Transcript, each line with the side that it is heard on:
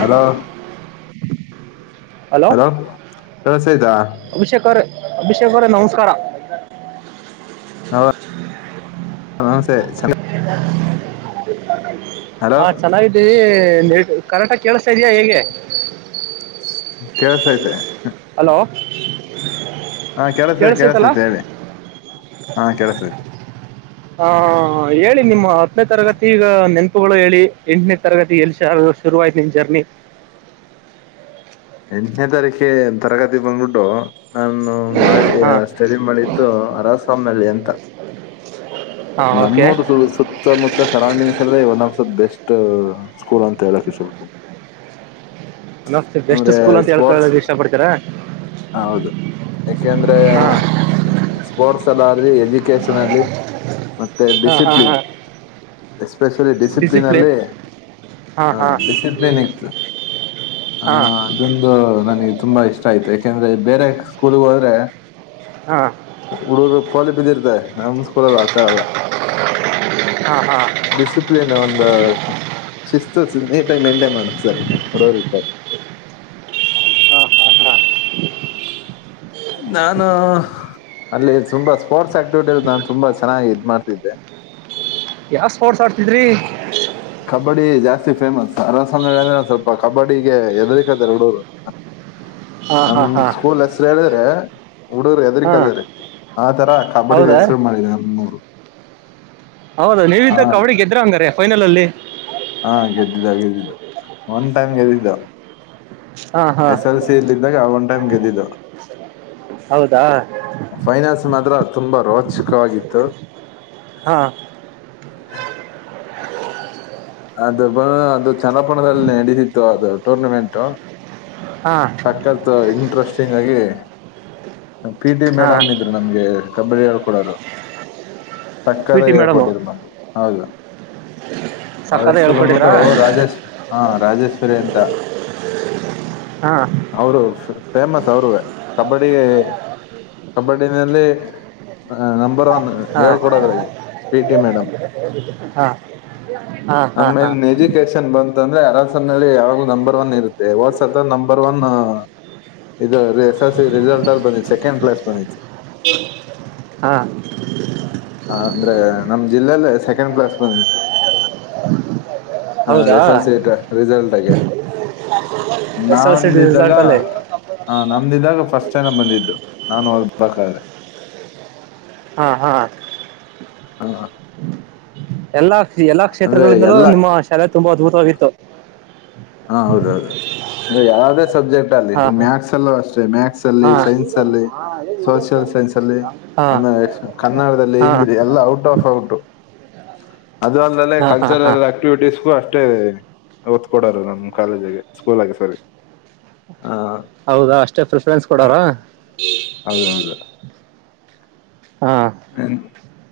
left: Hello hello ಕೇಳ್ಳುಸೇತಾ
right: ಅಭಿಷೇಕ್ ಅವ್ರೆ ಅಭಿಷೇಕ್ ಅವರ ನಮಸ್ಕಾರ
left: ಹಾ ನಮಸ್ತೆ
right: [inaudible]
left: ಹಲೋ
right: ಹಾ ಚೆನ್ನಾಗಿದ್ದೀವಿ ಕರಟ ಕೇಳ ತಿದ್ಯ ಹೇಗೆ
left: ಕೆಲ್ಸ ಐ್ತೆ
right: [inaudible]
left: ಹಾ ಕೆಲಸ
right: ಕೇಳಿಸ್ತೈತಲ್ಲ
left: ಕೆಲಸೈತೆ ಹೇಳಿ ಹಾ ಕೆಲಸೈತೆ
right: ಹಾ ಹೇಳಿ ನಿಮ್ಮ ಹತ್ತನೇ ತರಗತಿ ಈಗ ನೆ ಗಳು ಹೇಳಿ ಎಂಟನೇ ತರಗತಿ ಎಲ್ಸ ಶುರುವಾಯ್ತ ನಿಮ್ ಜರ್ನಿ
left: ಎಂಟನೇ ತಾರೀಕೆ ತರಗತಿ ಬಂದ್ಬಿಟ್ಟು ನಾನು ಮಾಡಿ
right: ಹಾಂ
left: ಸ್ಟಡಿ ಮಾಡಿದ್ದು [unintelligible]
right: ಹಾಂ
left: [inaudible]
right: ಓಕೆ
left: ನಮ್ಮೂರು ಸುತ್ತಮುತ್ತ ಸರೌಂಡಿಂಗ್ಸ್ ಅಲ್ಲ one of the best school ಅಂತ ಹೇಳೋಕ್ಕೆ ಇಷ್ಟ ಪಡ್ತೀನಿ
right: [inaudible] ಬೆಸ್ಟ್
left: ಅಂದ್ರೆ
right: ಸ್ಕೂಲ್ ಅಂತ
left: ಸ್ಪೋರ್ಟ್ಸ್
right: ಹೇಳ್ಕೊಳ್ಳೋಕೆ ಇಷ್ಟಪಡ್ತೀರಾ
left: ಹ ಹೌದು ಯಾಕೆಂದ್ರೆ
right: ಹಾಂ
left: ಸ್ಪೋರ್ಟ್ಸ್ ಅಲಿ ಎಜುಕೇಶನ್ ಅಲ್ಲಿ ಮತ್ತೆ
right: ಹಾಂ ಹಾಂ
left: ಡಿಸಿಪ್ಲಿನ್
right: ಹಾಂ
left: ಎಸ್ಪೆಷಲಿ ಡಿಸಿಪ್ಲಿನ್ ಅಲ್ಲಿ
right: ಹಾಂ
left: ಹ
right: ಹಾಂ
left: ಡಿಸಿಪ್ಲಿನ್ ಇತ್ತು ಹ
right: ಹಾಂ
left: ಅದೊಂದು ನನಗೆ ತುಂಬಾ ಇಷ್ಟ ಆಯ್ತು ಯಾಕೆಂದ್ರೆ ಬೇರೆ ಸ್ಕೂಲ್ ಹೋದ್ರೆ
right: ಹಾಂ
left: ಹುಡುಗ್ರು ಪೋಲಿ [unintelligible] ನಮ ಸ್ಕೂಲಲ್ಲ ಆತ ಅಲ್ಲ
right: ಹಾಂ ಹಾಂ ಹಾಂ
left: ಡಿಸಿಪ್ಲಿನ್ ಒಂದು ಶಿಸ್ತು [unintelligible] ಮೆಂಟೇನ್ ಮಾಡೋದು ಸರಿ [unintelligible]
right: ಹಾಂ ಹಾಂ
left: ನಾನು ಅಲ್ಲಿ ತುಂಬಾ ಸ್ಪೋರ್ಟ್ಸ್ ಆಕ್ಟಿವಿಟಿ ನಾನು ತುಂಬಾ ಚೆನ್ನಾಗಿ ಇದ್ ಮಾಡ್ತಿದ್ದೆ
right: ಯಾವ ಸ್ಪೋರ್ಟ್ಸ್ ಆಡ್ತಿದ್ರಿ
left: ಕಬಡ್ಡಿ ಜಾಸ್ತಿ ಫೇಮಸ್ ಅರಸಡ ಅಂದ್ರೆ ಸ್ವಲ್ಪ ಕಬಡ್ಗೆ ಹೆದರಿಕತಾರೆ ಹುಡೂರು
right: ಹಾಂ ಹಾಂ
left: ನಮ
right: ಹಾಂ
left: ಸ್ಕೂಲ್ ಹೆಸರು ಹೇಳಿದ್ರೆ ಹುಡಗರು
right: ಹಾಂ
left: ಹೆದರಿಕ್ದಾರೆ ಆ ತರ ಕಬಡ್ಡಿಲಿ
right: ಹೌದಾ
left: ಹೆಸರು ಮಾಡಿದ ನೂರು
right: ಹೌದ ನೀವಿದ್ದಾಗ ಕಬಡ್ಡಿ ಗೆದ್ರೆ ಹಂಗಾರೆ ಫೈನಲ್ ಅಲ್ಲಿ
left: ಹಾ ಗೆದ್ದಿದ್ದ ಗೆದ್ದಿದ್ದ ಒನ್ ಟೈಮ್ ಗೆದ್ದಿದ್ದ
right: ಹಾ ಹಾ
left: ಎಸ್ ಎಲ್ ಸಿ ಇಲ್ಲಿದ್ದಾಗ ಅವಂ ಟೈಮ್ಗೆದಿದ್ದ
right: ಹೌದಾ
left: ಫೈನಲ್ಸ್ ಮಾತ್ರ ತುಂಬಾ ರೋಚಕವಾಗಿತ್ತು
right: ಹಾ
left: ಅದು ಅದು ಚನ್ನಪಣದಲ್ಲಿ ನಡೆತಿತ್ತು ಅದು ಟೂರ್ನಮೆಂಟು
right: ಹಾ
left: ಸಕತ್ ಇಂಟ್ರೆಸ್ಟಿಂಗ್ ಆಗಿ [inaudible] ಪಿ ಟಿ
right: ಹಾ
left: ಮೇಡಮ್ ಇದ್ರರು ನಮ್ಗೆ ಕಬ್ಬಡಿ ಹೇಳ್ ಕೊಡರು
right: ಪಿ
left: ಸಕ್ಕತ್
right: ಟಿ
left: ಆಗಿ
right: ಮೇಡಮು
left: ಹೇಳ್ಕೊಟ್ಟಿರ್ಮ ಹೌದು ಅವ್ರ್
right: ಸಕ್ಕದ
left: ಹೆಸರು
right: ಹೇಳ್ಕೊಟ್ಟಿದ್ರಾ
left: ಬಂದ್ಬಿಟ್ಟು ರಾಜೇಶ್ ಹಾ ರಾಜೇಶ್ ಶ್ವರಿ ಅಂತ
right: ಹಾ
left: ಅವರು ಶು ಫೇಮಸ್ ಅವರುವೆ ಕಬಡ್ಡಿ ಕಬಡ್ಡಿನಲ್ಲಿ ನಂಬರ್ ಒನ್
right: ಹಾ
left: ಹೇಳ್ಕೊಡೋದ್ರಾಗೆ ಪಿ ಟಿ ಮೇಡಮ್
right: ಹಾ ಹಾ ಹಾ ಹಾ
left: ಆಮೇಲೆ ನೆಜೂಕೆಶನ್ ಬನ್ ತ್ತಂದ್ರೆ ಅರಸರ್ ನಲ್ಲಿ ಯಾವಾಗಲೂ ನಂಬರ್ ಒನ್ ಇರುತ್ತೆ ಹೋದ್ಸತಿ ನಂಬರ್ ಒನ್ ಇದು ಎಸ್ ಎಸ್ ಸಿ ರಿಸಲ್ಟ್ ಅಲ್ಲಿ ಬಂದಿತ್ತು ಸೆಕೆಂಡ್ ಪ್ಲೇಸ್ ಬಂದಿತ್ತು.
right: ಹಾ
left: ಅಂದ್ರೆ ನಮ್ ಜಿಲ್ಲೆಲೇ ಸೆಕೆಂಡ್ ಪ್ಲೆಸ್ ಬಂದಿತ್ತು. ಹ
right: ಹೌದಾ
left: ಎಸ್ ಎಲ್ ಸಿ ದ ರಿಸಲ್ಟಾಗೆ
right: ಎಸ್ ಎಲ್ ಸಿ
left: ನಮ್ದಿದ್ದಾಗ
right: ರಿಸಲ್ಟ್ ಅಲ್ಲಿ
left: ಹ ನಮ್ದಿದ್ದಾಗ ಫಸ್ಟ್ ಚೆನ್ನಗ್ ಬಂದಿದ್ದು ನಾನು ಓದ್ ಬಕಾದ್ರೆ
right: ಹಾ ಹಾ
left: ಹಾ
right: ಎಲ್ಲಾ ಎಲ್ಲಾ ಕ್ಷೇತ್ರಗಳಿಂದಲೂ ನಿಮ್ಮ ಶಾಲೆ ತುಂಬಾ ಅದ್ಭುತವಾಗಿತ್ತು.
left: ಹಾ ಹೌದೌದು ಅಂದ್ರೆ ಯಾವ್ದೆ ಸಬ್ಜೆಕ್ಟ್ ಅಲ್ಲಿ
right: ಹಾ ಹಾ
left: ಮ್ಯಾತ್ಸ್ ಅಲ್ಲೂ ಅಷ್ಟೆ ಮ್ಯಾಕ್ಸ್ ಅಲ್ಲಿ
right: ಹಾ
left: ಸೈನ್ಸ್ ಅಲ್ಲಿ ಸೋಶಿಯಲ್ ಸೈನ್ಸ್ ಅಲ್ಲಿ
right: ಹಾ
left: ಆಮಲೇ ಕನ್ನಡದಲ್ಲಿ
right: ಹಾ
left: ಹಿಂದಿ ಎಲ್ಲ ಔಟ್ ಆಫ್ ಔಟ್ ಅದು ಅಲ್ದಲೆ
right: ಹಾ ಹಾ ಹಾ
left: ಕಲ್ಚರಲ್ ಆಕ್ಟಿವಿಟೀಸ್ಗೂ ಅಷ್ ಟ್ಟೇ ಒತ್ ಕೊಡೋರು ನನ್ ನಮ್ ಕಾಲೇಜಗೆ ಸ್ಕೂಲಾಗೆ ಸೋರಿ
right: ಹೌದಾ ಅಷ್ಟೇ ಪ್ರಿಫರೆನ್ಸ್ ಕೊಡೋರ.
left: ಹೌದೌದು [unintelligible]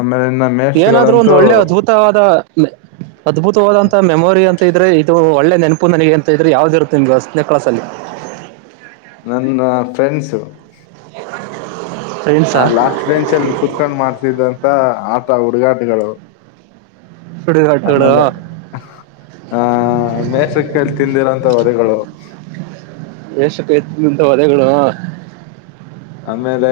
left: ಆಮೇಲೆ ನನ್ನ
right: ಏನಾದ್ರೂ ಒಂದು
left: ಮೇಷ್ಟ್ರುಗಳಂತೂ
right: ಒಳ್ಳೆ ಅದ್ಭುತವಾದ ಅದ್ಭುತವಾದಂತಹ ಮೆಮೊರಿ ಅಂತ ಇದ್ರೆ ಇದು ಒಳ್ಳೆ ನೆನಪ ಪ್ಪು ನನಗೆ ಎಂತ ಇದ್ರೆ ಯಾವ್ದದ ಇರುತ್ತೆ ನಿಮಗೆ ಹತ್ತನೇ ಕ್ಲಾಸಲ್ಲಿ
left: ನನ್ನ ಫ್ರೆಂಡ್ಸು [inaudible]
right: [inaudible] ಫ್ರೆಂಡ್ಸಾ
left: ಹ ಲಾಸ್ಟ್ ಬೆಂಚ್ ಅಲ್ಲಿ ಕುೂತ್ಕೊಂಡ್ ಮಾಡ್ತಿದ್ದ ಮತ್ತ ಆಟ ಉಡುಗಾಟಗಳು
right: ಸುಡುಗಾಟಗಳು
left: ಆಮೇಲೆ ಆಹ ಮೇಷ್ಟ್ರಕ್ಕೆಲ್ಲಿ ತಿಂದಿರುವೋಂತ ವಧೆಗಳು
right: ವೇಷಕ್ಕೆ ನಿಂತ ವಧೆಗಳು
left: ಆಮೇಲೆ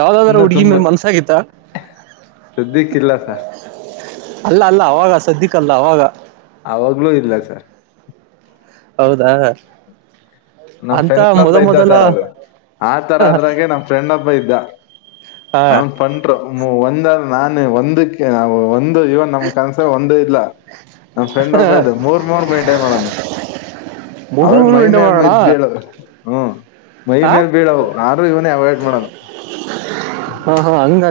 right: ಯಾವ್ದದಾದ್ರು
left: ಇನ್ನ
right: ಹುಡ್ಗಿ
left: ತುಂಬಾ
right: ನೋಡಿ ಮನ್ಸ ಆಗಿತ್ತ
left: ಸದ್ಯಕ್ಕಿಲ್ಲ ಸರ್
right: ಅಲ್ಲ ಅಲ್ಲ ಅವಾಗ ಸದ್ಯಕ ಈಗ ಅಲ್ಲ ಅವಾಗ
left: ಅವಾಗ್ಲೂ ಇಲ್ಲ ಸರ್
right: ಹೌದಾ
left: ನಮ್
right: ಅಂತ
left: ಫ್ರೆಂಡ್
right: ಮೊದ
left: ಒಬ್ಬ ಇದ್ದ
right: ಮೊದಲ
left: ಸರ್ ಅದು ಆ ತರ ಅದ್ರಾಗೆ ನಮ್ ಫ್ರೆಂಡ್ ಒಬ್ಬ ಇದ್ದ
right: ಹ
left: ಅವ ಪಂಟ್ರು ಒಂದ ನಾನ ಒಂದಕ್ಕೆ ಒಂದ ಇವನ್ ನಮ್ ಕನಸಲ್ಲಿ ಒಂದೇ ಇತ್ತು ಇಲ್ಲ ನಮ್ಮ ಫ್ರೆಂಡ್ ಒಬ್ಬ ಇದ್ದ ಮೂರ ಮೂರ ಮೇನ್ಟೇನ್ ಮಾಡನು ಅವರ
right: ಮುಗುರು ಮುರು
left: ಮೈ
right: ಉಂಡೆ
left: ಮೇಲೆ
right: ಮಾಡೋಣ ಆ
left: ಬಿದ್ದು ಹ್ಮ ಮೈ ಮೇಲೆ
right: ಹಾ
left: ಬೀಳವು ಆದ್ರು ಇವನೇ ಅವಾಯ್ಡ್ ಮಾಡಣ.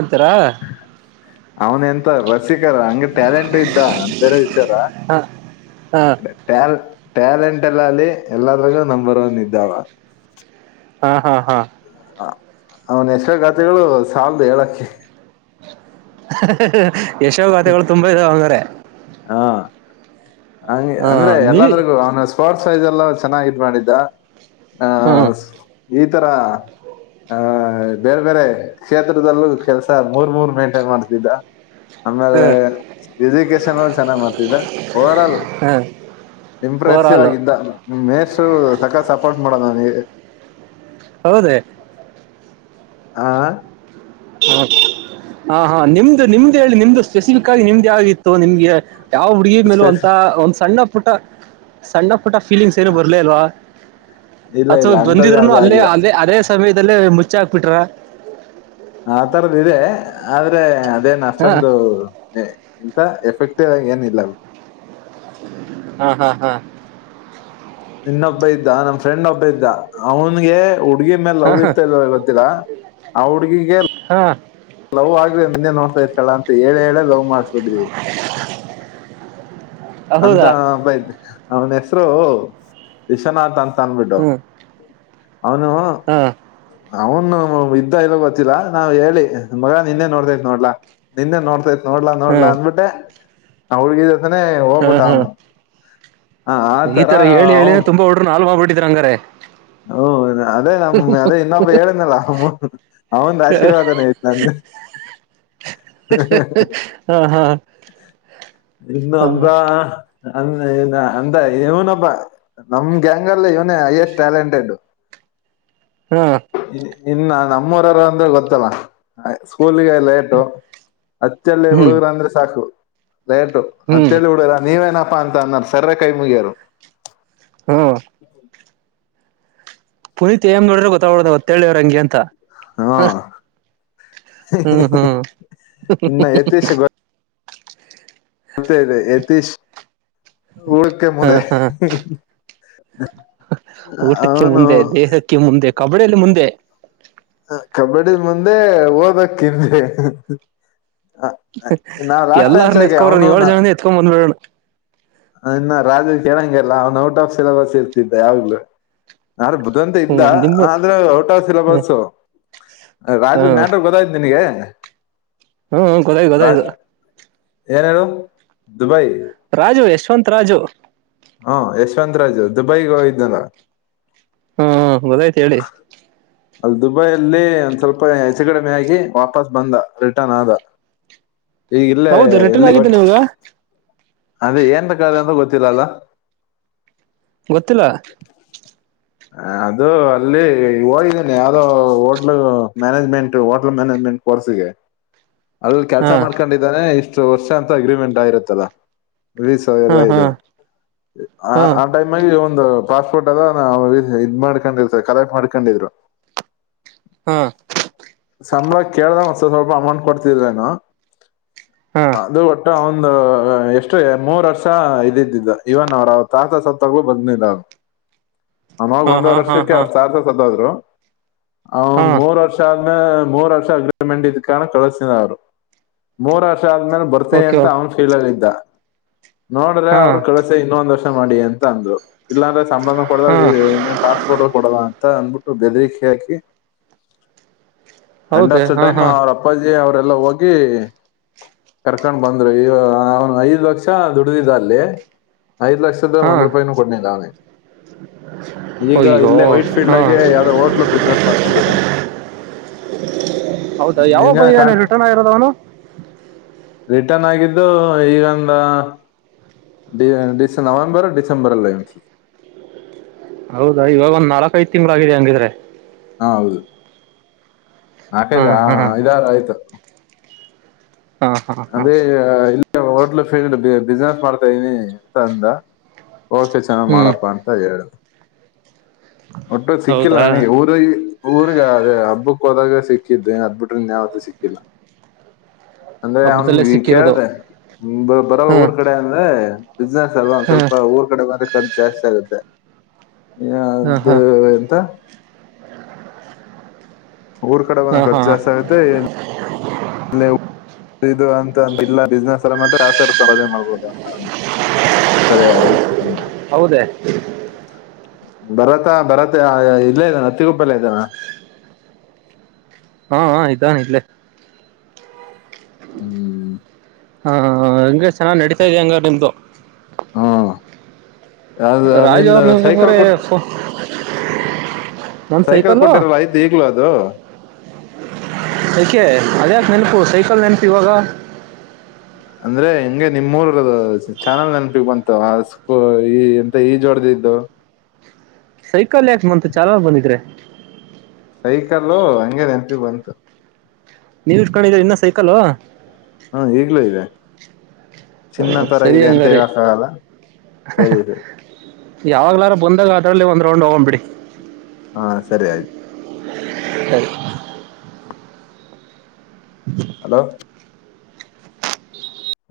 right: ಸರ್
left: ಅವನ್ ಎಂತ ರಸಿಕರ ಹಂಗ ಟ್ಯಾಲೆಂಟು ಇದ್ದ ಅದ ಬೇರೆ ವಿಚಾರ
right: ಹ ಹಾ
left: ಟ್ಯಾಲ್ ಟ್ಯಾಲೆಂಟ್ ಎಲ್ಲ ಅಲ್ಲಿ ಎಲ್ಲಾದ್ರಗೂ ನಂಬರ್ ಒನ್ ಇದ್ದಾ ಅವ
right: ಹಾ ಹಾ ಹಾ
left: ಅವನ್ ಎಷ್ಟರ ಯಶೋಗಾಥೆಗಳು ಸಾಲದು ಹೇಳಕ್ಕೆ
right: [inaudible] ಯಶೋಗಾಥೆಳು ತುಂಬಾ ಇದಾವ ಓ ಮರೆ
left: ಹ ಹಂಗೆ ಅಂದ್ರೆ ಎಲ್ಲಾದ್ರಗೂ ಅವನ ಸ್ಪೋರ್ಟ್ಸ್ [unintelligible] ಇದೆಲ್ಲ ಚೆನ್ನಾಗ ಇದ್ ಮಾಡಿದ್ದ ಹ
right: ಹ್ಮ್
left: ಹ ಈ ತರ ಆ ಬೇರೆ ಬೇರೆ ಕ್ಷೇತ್ರದಲ್ಲೂ ಕೆಲ್ಸ ಮೂರ ಮೂರ ಮೇಂಟೈನ್ ಮಾಡ್ತಿದ್ದ
right: ಹ
left: ಆಮೇಲೆ ಎಜುಕೇಶನ್ ಅಲ್ಲ ಚೆನ್ನಾಗ್ ಮಾಡ್ತಿದ್ದ ಓವರ್ ಆಲ್
right: ಹ ಓವರ್
left: ಇಂಪ್ರೆಸಿವ್
right: ಆಲ್
left: ಆಗಿದ್ದ ಮೇಸ್ಟ್ರು ಸಖತ್ ಸಪೋರ್ಟ್ ಮಾಡೋರು ಅವನಿಗೆ. [inaudible]
right: ಹೌದೇ
left: ಆ
right: ಹ ಹ ಹಾ ನಿಮ್ದು ನಿಮ್ದ ಹೇಳಿ ನಿಮ್ದು ಸ್ಪೆಸಿಫಿಕ್ ಆಗಿ ನಿಮ್ದ ಯಾವಾಗ್ಗಿತ್ತು ನಿಮ್ಗೆ. ಯಾವ ಹುಡುಗಿ ಮೇಲೂ
left: ಸ್ಪೆಸ್
right: ಅಂತ ಒಂದ್ ಸಣ್ಣ ಪುಟ್ಟ ಸಣ್ಣ ಪುಟ್ಟ ಫೀಲಿಂಗ್ಸ್ ಏನು ಬರ್ಲೆ ಇಲ್ವಾ?
left: ಇಲ್ಲ
right: ಅಥವಾ
left: ಇಲ್ಲ ಅಂತದ್
right: ಬಂದಿದ್ರುನು
left: ಯಾವ್ದು
right: ಅಲ್ಲೇ
left: ಆಗಿಲ್ಲ
right: ಅಲ್ಲೇ ಅದೇಸ್ ಸಮಯದಲ್ಲೇ ಮುಚ್ ಹಾಕ್ಬಿಟ್ರ.
left: ಆ ತರದ್ ಇದೆ ಆದ್ರೆ ಅ ಅದೇನ್
right: ಹಾ
left: ಅಷ್ಟೊಂದು ಇಂತ ಎಫೆಕ್ಟಿವ್ ಅಗೇನ್ ಇಲ್ಲ
right: ಹಾ ಹಾ ಹಾ
left: ಇನ್ನೊಬ್ಬ ಇದ್ದ ನಮ್ ಫ್ರೆಂಡ್ ಒಬ್ಬ ಇದ್ದ ಅವನ್ಗೆ ಹುಡ್ಗಿ ಮೇಲೆ ಲವ್ ಇತ್ತೊ
right: ಹಾ
left: ಇಲ್ಲೋ ಗೊತ್ತಿಲ್ಲ ಆ ಹುಡ್ಗಿಗೆ
right: ಹಾ
left: ಲವ್ ಆಗ್ದೆ ನಿನ್ನೆ ನೋಡ್ತಾ ಇರ್ತಾಳ? ಹೇಳೆ ಹೇಳೆ ಲವ್ ಮಾಡ್ಸ್ ಬಿಟ್ಟಿದೀವಿ ಅಂತ
right: ಹೌದಾ
left: ಬಯ್ ಅವನ್ ಹೆಸರು ವಿಶ್ವನಾಥ ತನ್ಬಿಟ್ಟು
right: ಹ್ಮ್
left: ಅವ್ನು
right: ಹಾ
left: ಅವನು ಇದ್ದ ಇಲ್ಲ ಗೊತ್ತಿಲ್ಲ ನಾವ್ ಹೇಳಿ ಮಗ ನಿನ್ನೆ ನೋಡ್ತೈತ್ ನೋಡ್ಲಾ ನಿನ್ನೆ ನೋಡ್ ತೈತ್ ನೋಡ್ಲಾ
right: ಹಾ
left: ನೋಡ್ಲ ಅಂದ್ಬಿಟ್ಟೆ ಅವ್ಳ್ಗೆ
right: ಹಾ ಹಾ
left: ಹ ಆತರ
right: ಈತರ ಹೇಳಿ ಹೇಳಿನೆ ತುಂಬಾ ಹುಡ್ಗುರ್ನ್ ಹಾಳ್ಮಾಡ್ಬಿಟ್ಟಿ ದಿರಂಗರೆ
left: ಹ ಓ ಅದೇ ನಮ ಅದೇ ಇನ್ನೊಬ್ಬ ಹೇಳದ್ನಲ್ಲ ಅವಂದ ಆಶೀರ್ವಾದನೇ ಐತ್ ನಂದ್
right: ಹಿ ಹಿ ಹಿ ಹಾ ಹಾ
left: ವಾ ಅ ಇ ಅಂದ ಇವನಬ್ಬ ನಮ್ ಗ್ಯಾಂಗ್ ಅಲ್ಲಿ ಇವ್ನೆ ಹೈಯೆಸ್ಟ್ ಟ್ಯಾಲೆಂಟೆಡ್.
right: ಹ್ಮ
left: ಇನ್ನ ನಮ್ಮೂರಾರ ಅಂದ್ರೆ ಗೊತ್ತಲ್ಲ ಸ್ಕೂಲಿಗೆ ಲೇಟು. ಅತ್ತಲ್ಲೇ
right: ಹ್ಮ್
left: ಹುಡುಗರುಂದ್ರೆ ಸಾಕು
right: ಹ್ಮ್
left: [unintelligible] ರ ನೀವೇನ ಪ್ಪ ಅಂತ ಅನ್ನ ಸರ್ರ ಕೈ ಮುಗಿಯಾರು
right: ಹ್ಮ ಪುನೀತ್ ಏನ್ ನೋಡ್ರೆ ಗೊತ್ತಾಗವಲ್ದು ಒತ್ತ ಹೇಳಿವ್ ಹಂಗೆ ಅಂತ
left: ಹಾ
right: ಹ
left: ಇ ಇ
right: ಹ್ಮ್ ಹ್ಮ್
left: [unintelligible] ಇನ್ನ ಯತೀಶ ಗೊತ್ ಮತ್ತೇ ಅದೇ ಯತೀಶ್ ಉಲ್ಕೆ
right: ಹಾ
left: ಮುಳೆ
right: ಹಾ ಊಟಕ್ಕೆ ಮುಂದೆ ದೇಹಕ್ಕೆ ಮುಂದೆ ಕಬಡ್ಡಿಯಲ್ಲಿ ಮುಂದೆ
left: ಕಬಡ್ಡಿಲಿ ಮುಂದೆ ಓದಕ್ಕಿಂದೆ
right: ಎಲ್ಲಾರನ್ನ
left: ಆಗಿ
right: ಎತ್ಕೋ ಬರೋದು
left: ಅವನು
right: ಏಳು ಜನನು ಎತ್ಕೊಂಬಂದ್ಬಿಡೋಣ
left: ಅವನ್ ಔಟ್ ಆಫ್ ಸಿಲೆಬಸ್ ಇರ್ತಿದ್ದ ಯಾವಾಗ್ಲು ನಾನು ಬುದಧಂತ ಇದ್ದ
right: ಹ್ಮ್ ನಿಮ್
left: ಅಂದ್ರೆ ಔಟ್ ಆಫ್
right: ಹ್ಮ
left: ಸಿಲಬಸ್ ರಾಜು
right: ಹ್ಮ್
left: ಮ್ಯಾಟ್ರು ಗೊತ್ತಾಯ್ತು ನಿನಗೆ [inaudible]
right: ಹ್ಮ್ ಗೊತಾಯ್ತು ಗೊತಾಯ್ತು
left: ರಾಜ್ ಏನ್ ಹೇಳು ದುಬೈ
right: ರಾಜು ಯಶ್ವಂತ್ ರಾಜು
left: ಹಾ ಯಶ್ ವಂತ್ ರಾಜು ದುಬೈಗೆ ಹೋಗಿದ್ದ್ನಲ್ಲ
right: ಹ್ ಹ್ಮ್ ಗೊತ್ತಯ್ತ್ ಹೇಳಿ
left: ಅಲ್ಲಿ ದುಬೈಯಲ್ಲಿ ಒಂದ್ ಸ್ವಲ್ಪ ಹೆಚ್ಚು ಕಡಿಮೆಯಾಗಿ ವಾಪಸ್ ಬಂದ ರಿಟರ್ನ್ ಆದ ಈಗ ಇಲ್ಲೇ
right: ಹೌದು ರಿಟರ್ನ್
left: ಇಲ್ಲಿ
right: ಆಗಿದ್ದೇನೇ ಇವ
left: ಅದೇ ಏನ್ ಬೇಕಾದ ಅನು ಗೊತ್ತಿಲ್ಲ ಅಲ್ಲ
right: ಗೊತ್ತಿಲ್ಲ
left: ಹ ಅದು ಅಲ್ಲಿ ಹೋಗಿದ್ದೇನೆಯಾವ್ದೋ ಹೋಟ್ಲು ಮ್ಯಾನೇಜ್ಮೆಂಟ್ ಹೋಟ್ಲು ಮ್ಯಾನೇಜ್ಮೆಂಟ್ ಕೋರ್ಸಿಗೆ ಅದು ಕೆಲ್ಸ
right: ಹಾ
left: ಮಾಡ್ಕೊಂಡಿದಾನೆ ಇಷ್ಟು ಎಷ್ಟು ವರ್ಷ ಅಂತ ಅಗ್ರಿಮೆಂಟ್ ಆಗಿರುತಲ್ಲ [inaudible]
right: ಹಾ ಹಾ ಹಾ
left: ಆಮೇಲೆ ಒಂದು ಕೊಟ್ಟದ್ದನವಿ ಇದ್ ಇಡ್ಡಡ್ಕಂದಿದ್ರು ಕಲೆಟ್ ಮಾಡ್ಕಂಡಿದ್ರು
right: ಹಾ
left: ಸಂಬಳ ಕೇಳ್ದಾಗ ಒಂದ್ ಸ್ವಲ್ ಸ್ವಲ್ಪ ಅಮೌಂಟ್ ಕೊಡ್ತಿದ್ರೆನು
right: ಹಾ
left: ಹ ಅದು ಒಟ್ಟ ಹ ಒಂದು ಎಷ್ಟು ಮೂರ್ ವರ್ಷ ಇದಿದ್ದಿದ್ದು ಇವಗ್ ನೋಡು ಅವ್ರ ತಾತ ಸತ್ತಗ್ಳೂ ಬಂದ್ನಿಲ್ಲ ಅವ್ನು ಅವಾಗ್
right: ಹಾ ಹಾ
left: ಒಂದುವರೆ
right: ಹಾ
left: ವರ್ಷಕ್ಕೆ
right: ಹಾ
left: ಅವ್ರ ತಾತ ಸತ್ತೋದ್ರು ಅನಿಂಟೆಲಿಜಬಲ್ [inaudible]
right: ಹಾ
left: ಅವುನ್ ಮೂರ್ ವರ್ಷ ಆದ್ [unintelligible] ಹ್ ಮೂರ್ ವರ್ಷ ಅಗ್ರಿಮೆಂಟ್ ಇದ್ ಕಾರಣ ಕಳಸಲಿಲ್ಲ ಅವ್ರು. ಮೂರು ವರ್ಸ್ [unintelligible] ವರ್ಷ ಆದ್ಮೇಲೆ ಬರ್ತೀನಿ
right: ಓಕೆ
left: ಅಂತ
right: ಓಕೆ
left: ಅವ್ನ್ ಫೀಲಲಿದ್ದ. ನೋಡದ್ರೆ
right: ಹಾ
left: ಅವ್ರು ಕಳಸೆ ಇನ್ನೊಂದ್ ಅಷ್ಟ್ ಕೆ [unintelligible] ಮಾಡಿ ಅಂತ ಅಂದ್ರು. ಇಲ್ಲಾಂದ್ರೆ ಸಂಬಳನು ಕೊಡಲ,
right: ಹಾ
left: ಇ ಪಾಸ್ಪೋರ್ಟು ಕೊಡಲ ಅಂತ್ [unintelligible] ತ್ತಾ ಅಂದಬಿಟ್ಟು ಬೆದರಿಕೆ ಹಾಕಿ, ರಂಡ
right: ಹೌದೇ
left: ವರ್ಷದ್
right: ಹಾ
left: ಟೈಮ,
right: ಹಾ
left: ಅವ್ರ ಅಪ್ಪಾಜಿ ಅವ್ರ [unintelligible] ಎಲ್ಲ ಹೋಗಿ, ಕರ್ಕೊಂಡ್ ಬಂದ್ರು ಈ ಅವನು ಐದ್ ಲಕ್ಷ ದುಡ್ಡಿದ್ದ ಅಲ್ಲಿ ಐದ ಲಕ್ಷದಾಗ
right: ಹಾ
left: ಒಂದ್ ರೂಪಾಯೂ ಕೊಡ್ನಿಲ್ಲ ಅವೇ [unintelligible] ಈಗ
right: ಅಯ್ಯೋ
left: ಇಲ್ಲೇ ವೈಟ್ ಫೀಲ್ಡ್
right: ಹಾ
left: ಆಗೆ ಯಾವ್ದೋ ಹೋಟ್ಲು ಬಿಸ್ನೆಸ್ ಮಾಡ್ಕೊಂಡಿದ್ದಾನೆ.
right: ಹೌದಾ? ಯಾವ
left: ನಿನ್ಗೆ
right: ಬೈನ
left: ಕಾಣ್
right: [unintelligible] ರಿಟರ್ನ್ ಆಗಿರೋದ ಅವನು?
left: ಚೆನ್ನಾಗಿದ್ದು ಈಗಂದ ಡಿ ಡಿಸ್ ನವೆಂಬರ್ ಡಿಸೆಂಬರಲೋ ಇವನ್ [unintelligible]
right: ಹೌದಾ, ಇವಾಗ ಒಂದ್ ನಾಲಕ್ ಐದು ತಿಂಗಳ್ ಆಗಿದೆ ಹಂಗಿದ್ರೆ?
left: ಹ ಹೌದು.
right: ಹಾ
left: ಹಾಕೆದ ಹ
right: ಹಾ ಹಾ
left: ಐದಾರ ಆಯ್ತು.
right: ಹಾ ಹಾ ಹಾಂ
left: ಹೋಟ್ಲ್ ಫ [unintelligible] ಬಿಸ್ನೆಸ್ ಮಾಡ್ತಾ ಇದೀನಿ ಅಂತ ಅಂದ. ಓಕೆ, ಚೆನ್ನಾಗ್
right: ಹ್ಮ್
left: ಮಾಡಪ್ಪಾ ಅಂತ ಹೇಳುದು. ಒಬ್ಬರದ್ ಸಿಕ್ಕಿಲ್ಲ
right: ಹೌದಾ
left: ನನಗೆ, ಊರ [unintelligible] ಊರ್ಗಾ ಅದೇ ಹಬ್ಬಕ್ ಹೋದಾಗ ಸಿಕ್ಕಿದ್ದೆ, ಅದ್ಬಿಟ್ರ ಇನ್ ಯಾವತ್ತೂ ಸಿಕ್ಕಿಲ್ಲ. ಅಂದ್ರೆ ಅವನ್
right: ಹಬ್ಬದಲ್ಲೇ ಸಿಕ್ಕಿರೋದು
left: ಕೇಳ್ದೆ, ಬ ಬರಲ್ಲ
right: ಹಾ
left: ಊರ್ ಕಡೆ ಅಂದ್ರೆ ಬಿಸ್ನೆಸ್ ಅಲ್ಲ, ಒಂದ
right: ಹಾ
left: ಸ್ವಲ್ಪ ಊರ್ ಕಡೆ ಬಂದ್ರೆ ಖರ್ಚ್ ಜಾಸ್ತಿ ಆಗುತ್ತೆ. ಯ [unintelligible]
right: ಹಾ
left: ಇದು
right: ಹಾ
left: ಎಂತ? ಊರ್ ಕಡೆ
right: ಹಾ
left: ಬಂದ್ರೆ
right: ಹಾ
left: ಖರ್ಚು ಜಾಸ್ತಿ ಆಗುತ್ತೆ, ಇ [unintelligible] ಅವು [unintelligible] ಇದು ಅಂತಂದಿಲ್ಲ ಬಿಸ್ನೆಸ್ ಸರೆ ಮಾಡದ್ರೆ [unintelligible] ಮಾಡ್ಬೋದು. ಸದ ಆ [unintelligible]
right: ಹೌದೆ ಹ
left: ಬರತ್ತಾ ಬರತ್ತ ಇಲ್ಲ ಇದಾನ ಹತ್ತಿಗುಪ್ಪೆಲಿ ಇದಾನ
right: ಹಾ ಇದುನ್ ಇಟ್ಲೆ
left: ಹ್ಮ್
right: ಹಾ ಹಾ ಹಾಂಗೆ ಚೆನ್ನಾಗಿ ನಡೀತಾಯೆಯ ಹಂಗ ನಿಮ್ಮದು
left: ಹಾ
right: ರಾಜ್ ಅವ್ರಸ್ಪ್ರ [inaudible]
left: ಸೈಕಲ್ ಕೊಟ್ಟಿರಲ್ಲ ಆಯ್ತ್ ಹಗ್ಲ ಅದು ಅದು [unintelligible]
right: ಏಕೆ ಅದಾಕೆ ನೆನಪು ಸೈಕಲ್ ನೆನಪು ಇವಾಗ
left: ಅಂದ್ರೆ ಹೆಂಗೆ ನಿಮ್ಮುರ ಚಾನಲ್ ನೆನಪಿಗೆ ಬಂತು ಅ ಸ್ಕು ಈ ಎಂತ ಈ ಜೋಡ್ದಿ ಇದ್ದು [unintelligible]
right: ಸೈಕಲ್ ಯಾಕ ಮಂತ ಚಲ ಬಂದಿದ್ರೆ
left: ಸೈಕಲ್ಲ ಹಂಗೆ ನೆನಪಿಗ್ ಬಂತು
right: ನೀ ಇಷ್ಟಕೊಂಡಿದೀರಇನ್ನ ಸೈಕಲ್
left: ಹಾ ಈಗ್ಲಾ ಇದೆ
right: ಹ
left: ಚಿನ್ನ ತರ
right: ಸರಿ
left: ಇದೆ ಅಂತ
right: ಹಂಗಾರೀ
left: ಹೇಳಕ್ ಆಗಲ್ಲ ಸರಿ ಸರಿ
right: ಯಾವಾಗ್ಲಾರು ಬಂದಾಗ ಅದ್ರಲ್ಲಿ ಒ [unintelligible] ತೊಂಡ ಒಂಬಿಡಿ [unintelligible]
left: ಹಾ ಸರಿ ಆಯ್ತು
right: ಹ [inaudible]
left: ಹಲೋ